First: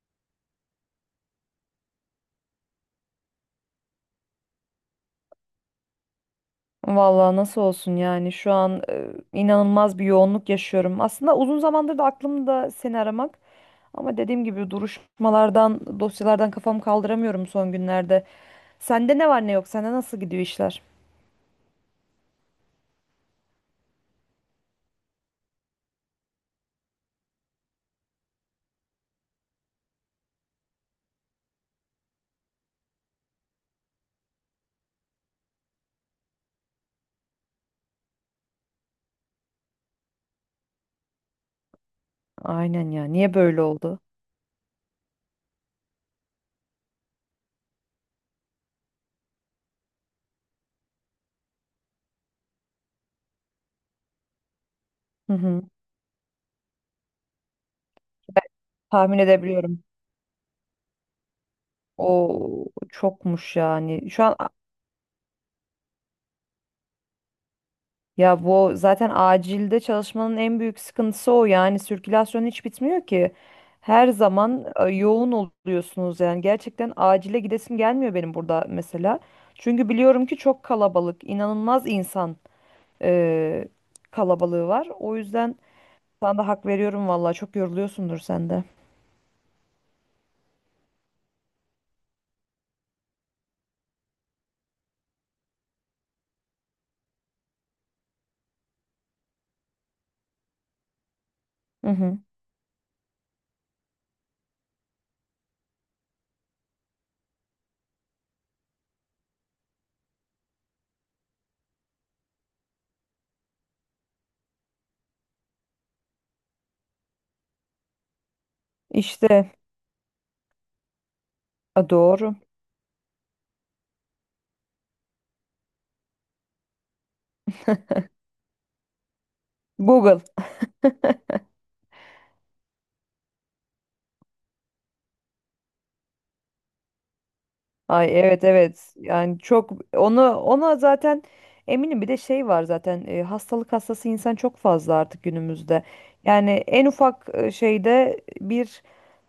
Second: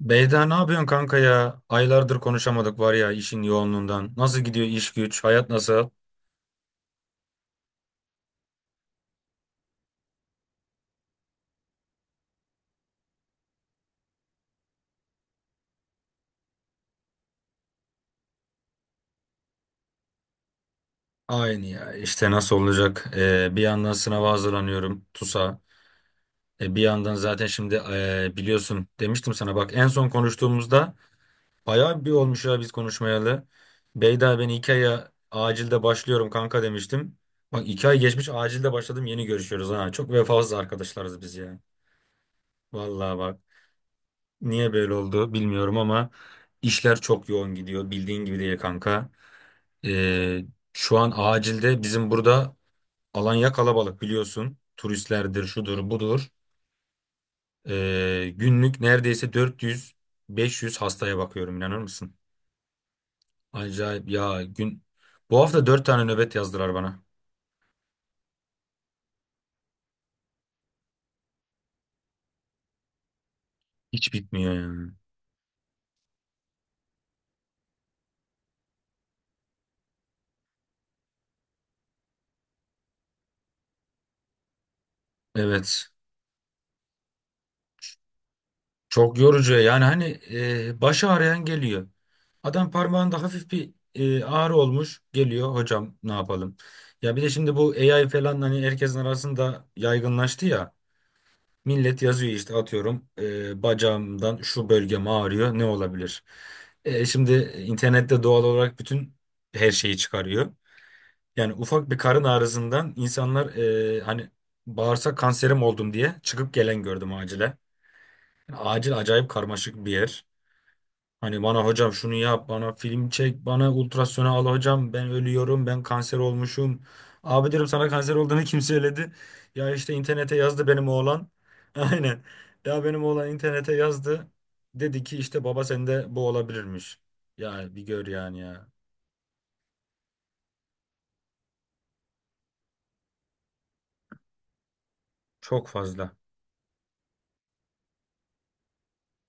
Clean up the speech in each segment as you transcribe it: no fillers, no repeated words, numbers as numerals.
Beyda ne yapıyorsun kanka ya? Aylardır konuşamadık var ya işin yoğunluğundan. Nasıl gidiyor iş güç? Hayat nasıl? Vallahi nasıl olsun yani şu an inanılmaz bir yoğunluk yaşıyorum. Aslında uzun zamandır da aklımda seni aramak, ama dediğim gibi duruşmalardan, dosyalardan kafamı kaldıramıyorum son günlerde. Sende ne var ne yok? Sende nasıl gidiyor işler? Aynı ya işte nasıl olacak? Bir yandan sınava hazırlanıyorum TUS'a. Bir yandan zaten şimdi biliyorsun demiştim sana, bak en son konuştuğumuzda bayağı bir olmuş ya biz konuşmayalı. Beyda, ben 2 aya acilde başlıyorum kanka demiştim. Bak, 2 ay geçmiş, acilde başladım, yeni görüşüyoruz ha. Çok vefasız arkadaşlarız biz ya. Aynen ya. Vallahi Niye bak. böyle oldu? Niye böyle oldu bilmiyorum ama işler çok yoğun gidiyor, bildiğin gibi değil kanka. Ee, şu an acilde bizim burada Alanya kalabalık biliyorsun. Hı Turistlerdir, hı. şudur, budur. Ben Günlük tahmin neredeyse edebiliyorum. 400-500 hastaya bakıyorum, inanır mısın? O çokmuş Acayip yani. Şu an. ya gün. Bu hafta 4 tane nöbet yazdılar bana. Ya bu zaten acilde çalışmanın en büyük sıkıntısı o yani, sirkülasyon hiç bitmiyor ki. Her Hiç bitmiyor zaman yani. yoğun oluyorsunuz, yani gerçekten acile gidesim gelmiyor benim burada mesela. Çünkü biliyorum ki çok kalabalık, inanılmaz insan e, kalabalığı var. O yüzden Evet. sana da hak veriyorum, valla çok yoruluyorsundur sen de. Çok yorucu yani, hani başı ağrıyan geliyor. Adam parmağında hafif bir ağrı olmuş, geliyor, hocam ne yapalım. Ya bir de şimdi bu AI falan hani herkesin arasında yaygınlaştı ya. Hı Millet hı. yazıyor işte, atıyorum bacağımdan şu bölgem ağrıyor, ne olabilir? Şimdi internette doğal olarak bütün her şeyi çıkarıyor. Yani ufak bir karın ağrısından insanlar hani bağırsak kanserim oldum diye çıkıp gelen gördüm acile. Yani acil acayip İşte. karmaşık bir yer. Hani bana A, hocam şunu doğru. yap, bana film çek, bana ultrasona al hocam, ben ölüyorum, ben kanser olmuşum. Abi diyorum, sana kanser olduğunu kim söyledi? Ya işte Google. internete yazdı benim oğlan. Aynen. Ya benim oğlan internete yazdı. Dedi ki işte baba sende bu olabilirmiş. Ya bir gör Ay, yani evet ya. evet, yani çok onu ona zaten eminim bir de şey var zaten, hastalık hastası insan çok fazla artık Çok günümüzde. fazla. Yani en ufak şeyde bir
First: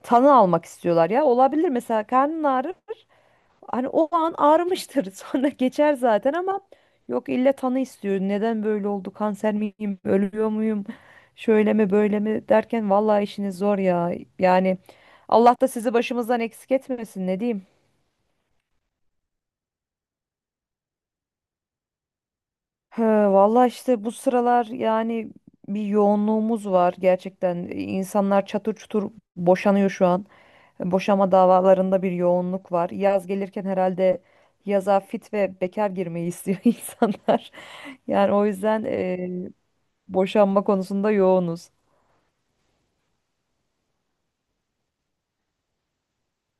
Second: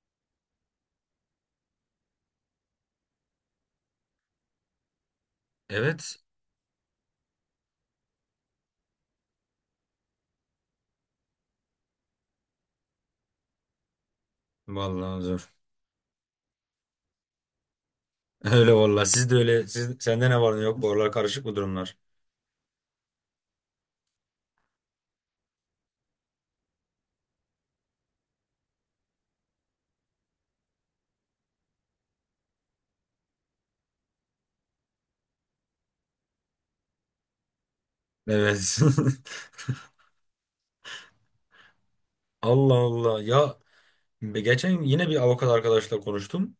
tanı almak istiyorlar. Ya olabilir mesela, karnın ağrır hani, o an ağrımıştır sonra geçer Evet. zaten, ama yok illa tanı istiyor. Neden böyle oldu, kanser miyim, ölüyor muyum, şöyle mi böyle mi derken vallahi işiniz zor ya yani. Vallahi zor. Allah da sizi başımızdan eksik etmesin, ne diyeyim. Öyle vallahi. Siz de öyle. Siz, sende ne var ne yok? Bu aralar karışık mı durumlar? He, valla işte bu sıralar yani bir yoğunluğumuz var gerçekten. İnsanlar çatır çutur boşanıyor şu an. Boşama davalarında bir yoğunluk var. Yaz gelirken herhalde yaza fit ve bekar girmeyi istiyor insanlar. Yani o Evet. yüzden boşanma konusunda yoğunuz. Allah Allah. Ya geçen yine bir avukat arkadaşla konuştum.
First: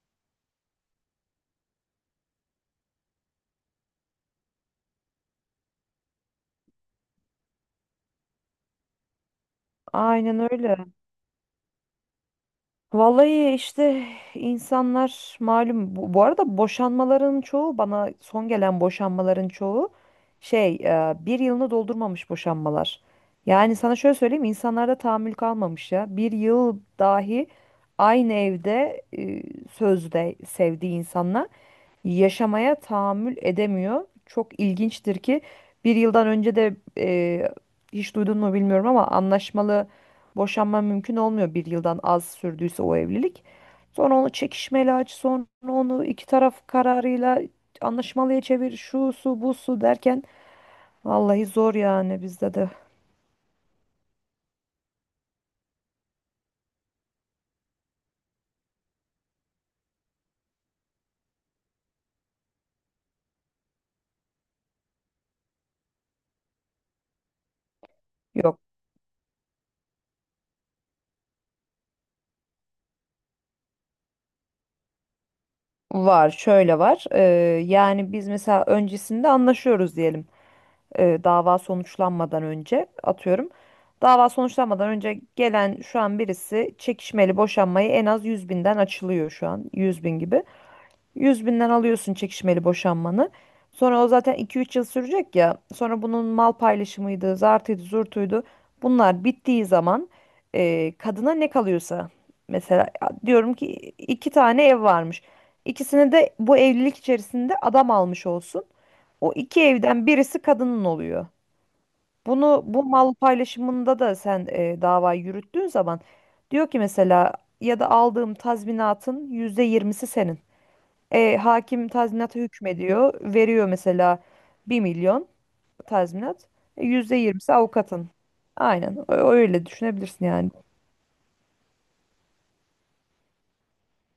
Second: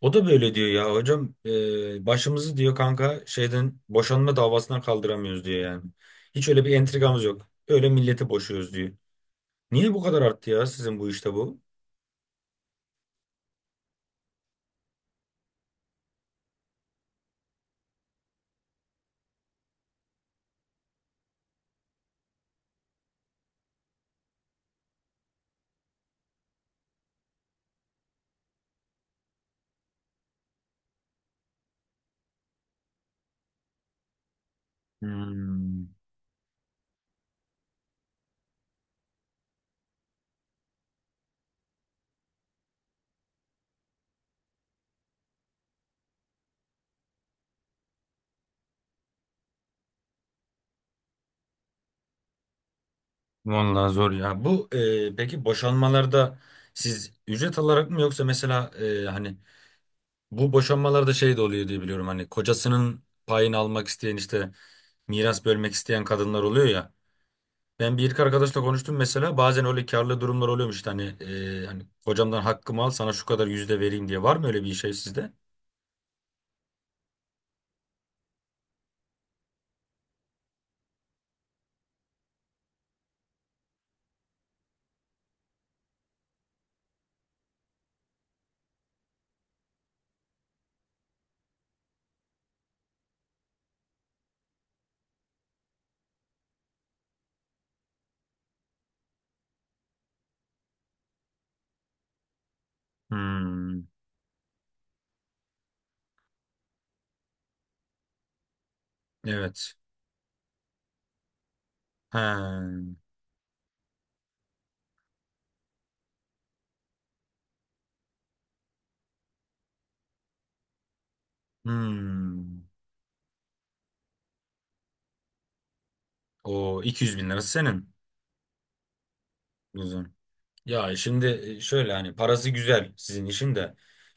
O da böyle diyor ya hocam, başımızı diyor kanka şeyden, boşanma davasından kaldıramıyoruz diyor yani. Hiç öyle bir entrikamız yok. Öyle milleti boşuyoruz diyor. Niye bu kadar Aynen arttı ya öyle. sizin bu işte bu? Vallahi işte, insanlar malum bu arada boşanmaların çoğu, bana son gelen boşanmaların çoğu şey, bir yılını doldurmamış boşanmalar. Yani sana şöyle söyleyeyim, insanlarda tahammül kalmamış ya. Bir yıl dahi aynı evde sözde sevdiği insanla yaşamaya tahammül edemiyor. Çok ilginçtir ki Hmm, bir yıldan önce de, hiç duydun mu bilmiyorum ama, anlaşmalı boşanma mümkün olmuyor bir yıldan az sürdüyse o evlilik. Sonra onu çekişmeli aç, sonra onu iki taraf kararıyla anlaşmalıya çevir, şu su bu su derken vallahi zor yani bizde de. Vallahi zor ya. Peki, boşanmalarda siz ücret alarak mı, yoksa mesela hani bu boşanmalarda şey de oluyor diye biliyorum, hani kocasının payını almak isteyen, işte miras bölmek isteyen kadınlar oluyor ya. Ben bir iki Yok, arkadaşla konuştum, mesela bazen öyle karlı durumlar oluyormuş işte, hani hani hocamdan hakkımı al sana şu kadar yüzde vereyim diye, var mı öyle bir şey sizde? var, şöyle var. Yani biz mesela öncesinde anlaşıyoruz diyelim. Dava sonuçlanmadan önce atıyorum. Dava sonuçlanmadan önce gelen şu an birisi çekişmeli boşanmayı en az 100.000'den açılıyor, şu an 100.000 gibi. 100 binden alıyorsun çekişmeli boşanmanı. Sonra o zaten iki üç yıl sürecek ya. Sonra bunun mal paylaşımıydı, zartıydı, zurtuydu. Bunlar bittiği zaman kadına ne kalıyorsa mesela, diyorum ki Hmm. iki tane ev varmış. İkisini de bu evlilik içerisinde adam almış olsun. O iki Evet. evden birisi kadının oluyor. Bunu, Ha. bu mal paylaşımında da sen dava yürüttüğün zaman, diyor ki mesela, ya da aldığım tazminatın yüzde yirmisi senin. Hakim tazminata Hmm. hükmediyor. Veriyor mesela 1.000.000 tazminat. O 200 bin lirası %20'si senin. avukatın. Aynen. Öyle Güzel. düşünebilirsin yani. Ya şimdi şöyle, hani parası güzel sizin işin de.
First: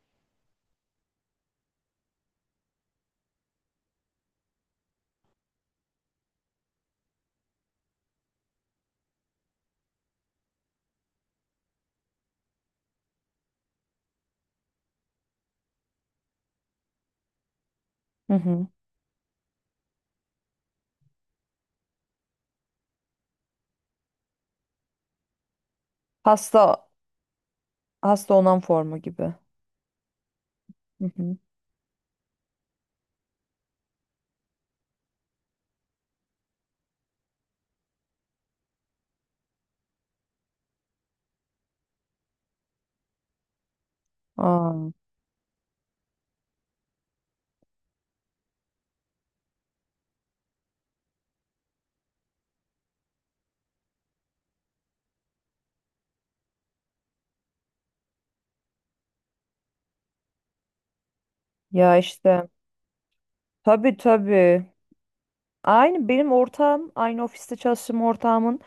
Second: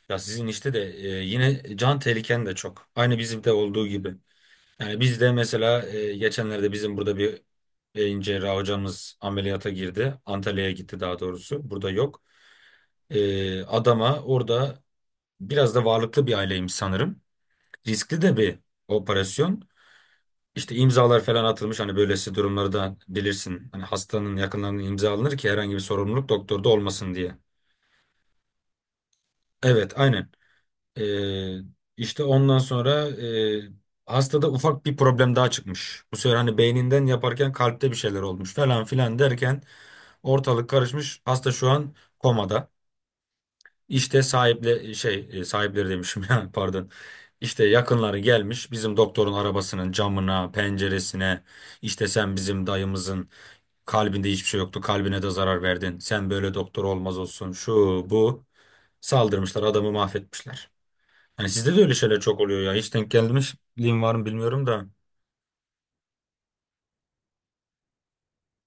Ya sizin işte de yine can tehliken de çok. Aynı bizim de olduğu gibi. Yani biz de mesela geçenlerde bizim burada bir beyin cerrahı hocamız ameliyata girdi. Antalya'ya gitti daha doğrusu. Burada yok. Adama orada, biraz da varlıklı bir aileymiş sanırım. Riskli Hı de bir hı. operasyon. İşte imzalar falan atılmış, hani böylesi durumlarda bilirsin. Hani hastanın yakınlarının imza alınır ki herhangi bir sorumluluk doktorda Hasta olmasın diye. hasta onan formu gibi. Evet, aynen. Hı hı. E, işte ondan sonra hastada ufak bir problem daha çıkmış. Bu sefer hani beyninden yaparken kalpte bir şeyler olmuş falan filan derken ortalık karışmış. Hasta şu an komada. İşte Aa, sahipleri demişim ya, pardon. İşte yakınları gelmiş bizim doktorun arabasının camına, penceresine. İşte sen bizim dayımızın kalbinde hiçbir şey yoktu. Kalbine de zarar verdin. Sen böyle doktor olmaz olsun. Şu bu, saldırmışlar, adamı mahvetmişler. Hani sizde de öyle ya şeyler çok işte. oluyor ya. Hiç denk Tabii gelmişliğim var mı bilmiyorum tabii. da. Aynı benim ortağım, aynı ofiste çalıştığım ortağımın,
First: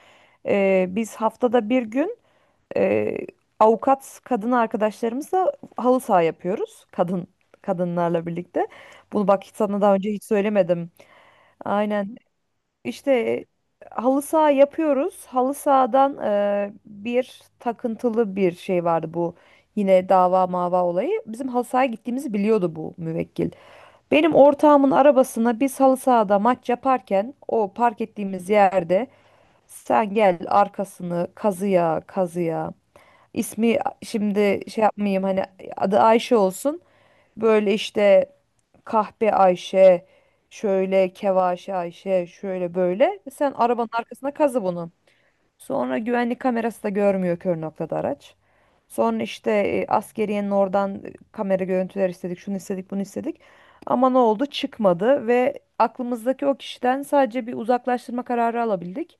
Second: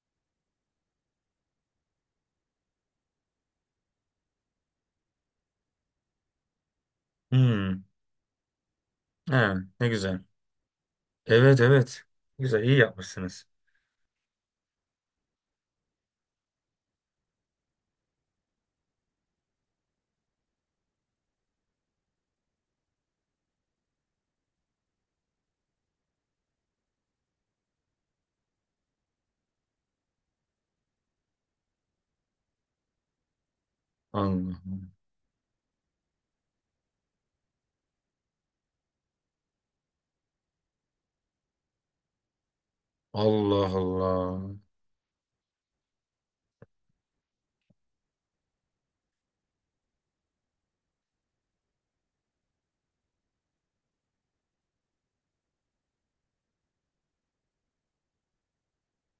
biz haftada bir gün, e, avukat kadın arkadaşlarımızla halı saha yapıyoruz. Hmm. Kadınlarla birlikte. Bunu bak He, hiç sana ne daha önce güzel. hiç söylemedim. Evet, evet. Aynen. Güzel, iyi İşte yapmışsınız. halı saha yapıyoruz. Halı sahadan bir takıntılı bir şey vardı bu. Yine dava mava olayı. Bizim halı sahaya gittiğimizi biliyordu bu müvekkil. Benim ortağımın arabasına, biz halı sahada maç yaparken, o park ettiğimiz yerde sen gel arkasını kazıya kazıya. İsmi Allah şimdi şey yapmayayım hani, adı Ayşe olsun. Böyle işte kahpe Ayşe, şöyle kevaşe Ayşe, şöyle böyle. Sen Allah arabanın arkasına Allah. kazı bunu. Sonra güvenlik kamerası da görmüyor, kör noktada araç. Sonra işte askeriyenin oradan kamera görüntüler istedik, şunu istedik, bunu istedik. Ama ne oldu? Çıkmadı ve aklımızdaki o kişiden sadece bir uzaklaştırma kararı alabildik.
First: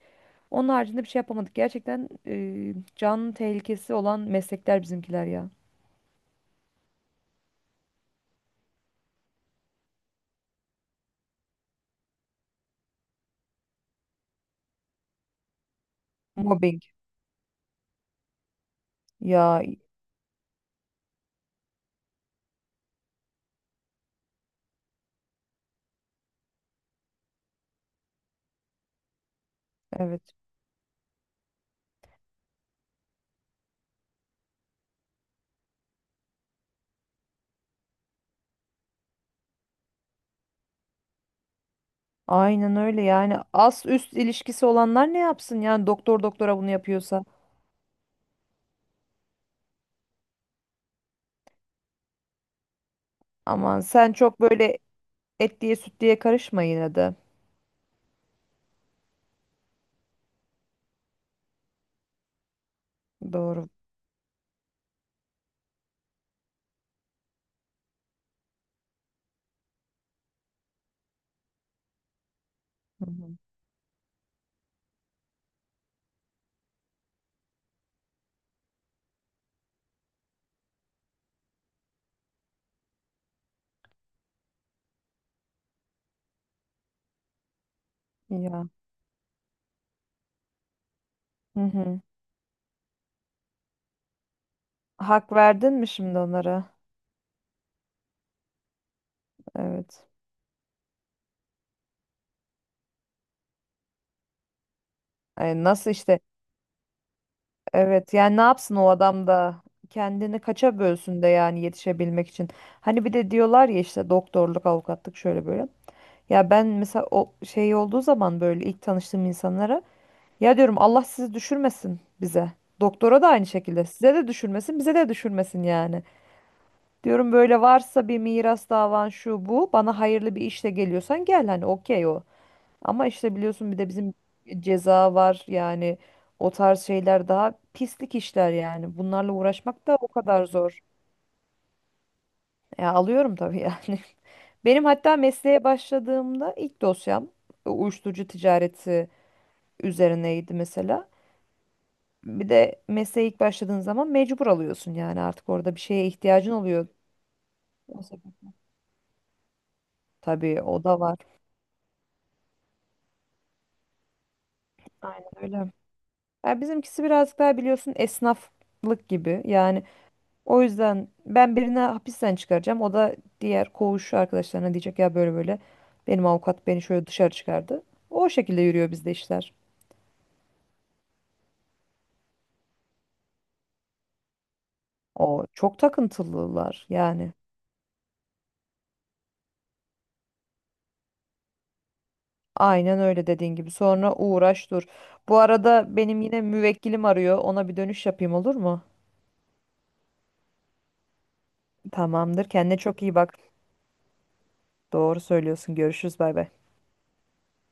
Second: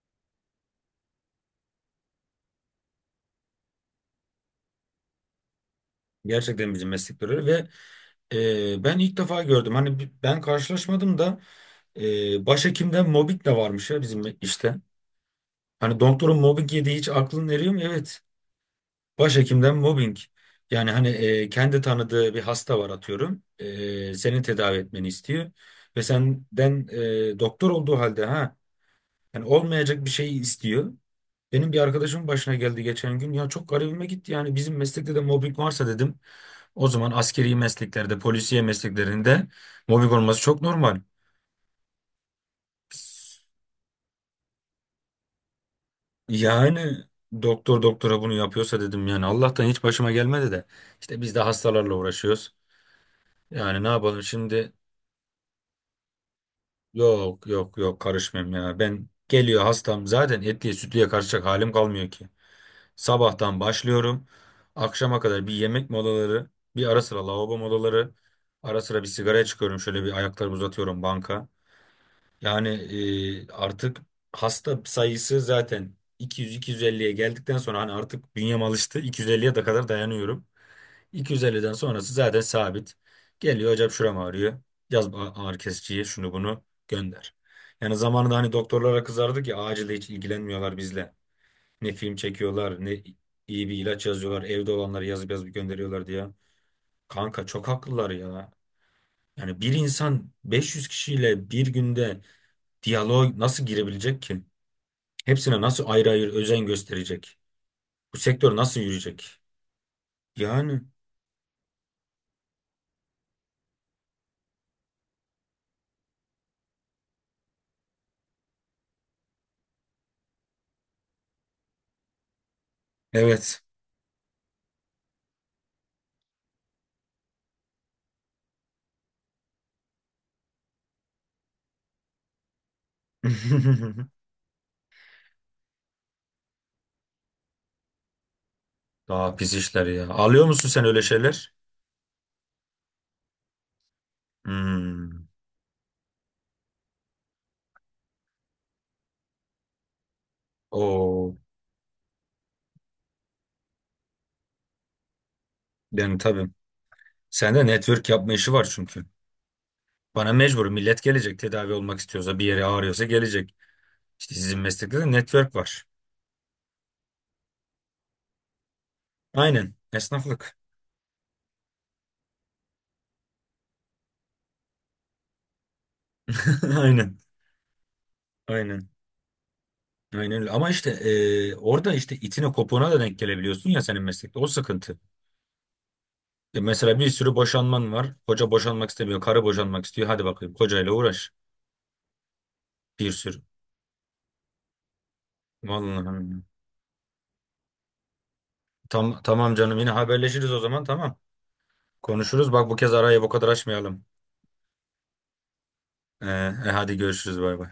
Onun haricinde bir şey yapamadık. Gerçekten can tehlikesi olan meslekler bizimkiler ya. Gerçekten bizim meslek görüyor ve ben ilk defa gördüm. Hani ben karşılaşmadım da başhekimden mobbing de varmış ya bizim işte. Hani doktorun mobbing Mobbing. yediği hiç aklın eriyor mu? Evet. Ya Başhekimden mobbing. Yani hani kendi tanıdığı bir hasta var, atıyorum. Seni tedavi etmeni istiyor. Ve senden doktor olduğu halde ha, yani olmayacak bir evet. şeyi istiyor. Benim bir arkadaşımın başına geldi geçen gün. Ya çok garibime gitti, yani bizim meslekte de mobbing varsa dedim. O zaman askeri mesleklerde, polisiye mesleklerinde mobbing olması çok normal. Aynen öyle yani, as üst ilişkisi olanlar ne yapsın yani, doktor doktora bunu Yani yapıyorsa. doktor doktora bunu yapıyorsa dedim yani, Allah'tan hiç başıma gelmedi de. İşte biz de hastalarla uğraşıyoruz. Aman Yani ne sen yapalım çok şimdi? böyle et diye süt diye karışma yine de. Yok yok yok, karışmayayım ya. Ben geliyor hastam zaten, etliye sütlüye karışacak halim kalmıyor ki. Sabahtan Doğru. başlıyorum. Akşama kadar bir yemek molaları, bir ara sıra lavabo molaları, ara sıra bir sigara çıkıyorum. Şöyle bir ayaklarımı uzatıyorum banka. Yani Hı hı. Artık hasta sayısı zaten 200-250'ye geldikten sonra hani artık bünyem alıştı. 250'ye de kadar dayanıyorum. 250'den sonrası zaten sabit. Geliyor hocam şuram ağrıyor. Yaz bu ağrı kesiciye, şunu bunu gönder. Yani zamanında hani Ya. doktorlara kızardık ya, acilde hiç ilgilenmiyorlar bizle. Hı Ne hı. film çekiyorlar ne iyi bir ilaç yazıyorlar. Evde olanları yazıp Hak yazıp verdin mi gönderiyorlar şimdi diye. onlara? Kanka çok haklılar ya. Yani bir Evet. insan 500 kişiyle bir günde diyaloğa nasıl girebilecek ki? Hepsine Ay, nasıl nasıl ayrı işte? ayrı özen gösterecek? Evet Bu yani ne sektör yapsın nasıl o adam yürüyecek? da, kendini kaça Yani bölsün de yani yetişebilmek için. Hani bir de diyorlar ya işte doktorluk, avukatlık şöyle böyle. Ya ben mesela o şey olduğu zaman, böyle ilk tanıştığım insanlara, ya diyorum, Allah sizi düşürmesin bize. Doktora da aynı evet. şekilde. Size de düşürmesin, bize de düşürmesin yani. Diyorum, böyle varsa bir miras davan şu bu, bana hayırlı bir işle geliyorsan gel, hani okey o. Ama işte biliyorsun, bir de bizim ceza var yani, o tarz şeyler daha pislik işler yani. Bunlarla Daha pis işler uğraşmak da ya. o kadar Alıyor musun zor. sen öyle şeyler? Ya alıyorum tabii yani. Benim hatta Hmm. mesleğe başladığımda ilk dosyam uyuşturucu ticareti üzerineydi mesela. O Bir de mesleğe ilk başladığın zaman mecbur alıyorsun yani, artık orada bir şeye benim tabii. ihtiyacın oluyor. Sende O network yapma sebep- işi var çünkü. Bana Tabii mecbur o da millet var. gelecek, tedavi olmak istiyorsa, bir yere ağrıyorsa gelecek. İşte sizin meslekte de Aynen network öyle. var. Ya bizimkisi birazcık daha biliyorsun, esnaflık gibi. Aynen. Yani Esnaflık. o yüzden, ben birini hapisten çıkaracağım. O da diğer koğuş arkadaşlarına diyecek ya, böyle böyle benim avukat beni şöyle Aynen. dışarı çıkardı. O şekilde Aynen. yürüyor bizde işler. Aynen öyle. Ama işte orada işte itine kopuğuna da denk gelebiliyorsun ya senin meslekte. O sıkıntı. O çok takıntılılar Mesela bir yani. sürü boşanman var. Koca boşanmak istemiyor. Karı boşanmak istiyor. Hadi bakayım kocayla uğraş. Aynen Bir öyle sürü. dediğin gibi. Sonra uğraş dur. Bu arada benim yine Vallahi. müvekkilim arıyor. Ona bir dönüş yapayım, olur mu? Tamam, canım, yine haberleşiriz o zaman, tamam. Tamamdır. Konuşuruz. Bak bu Kendine kez çok iyi arayı bu bak. kadar açmayalım. Doğru söylüyorsun. Görüşürüz. Bay bay. Hadi görüşürüz, bay bay.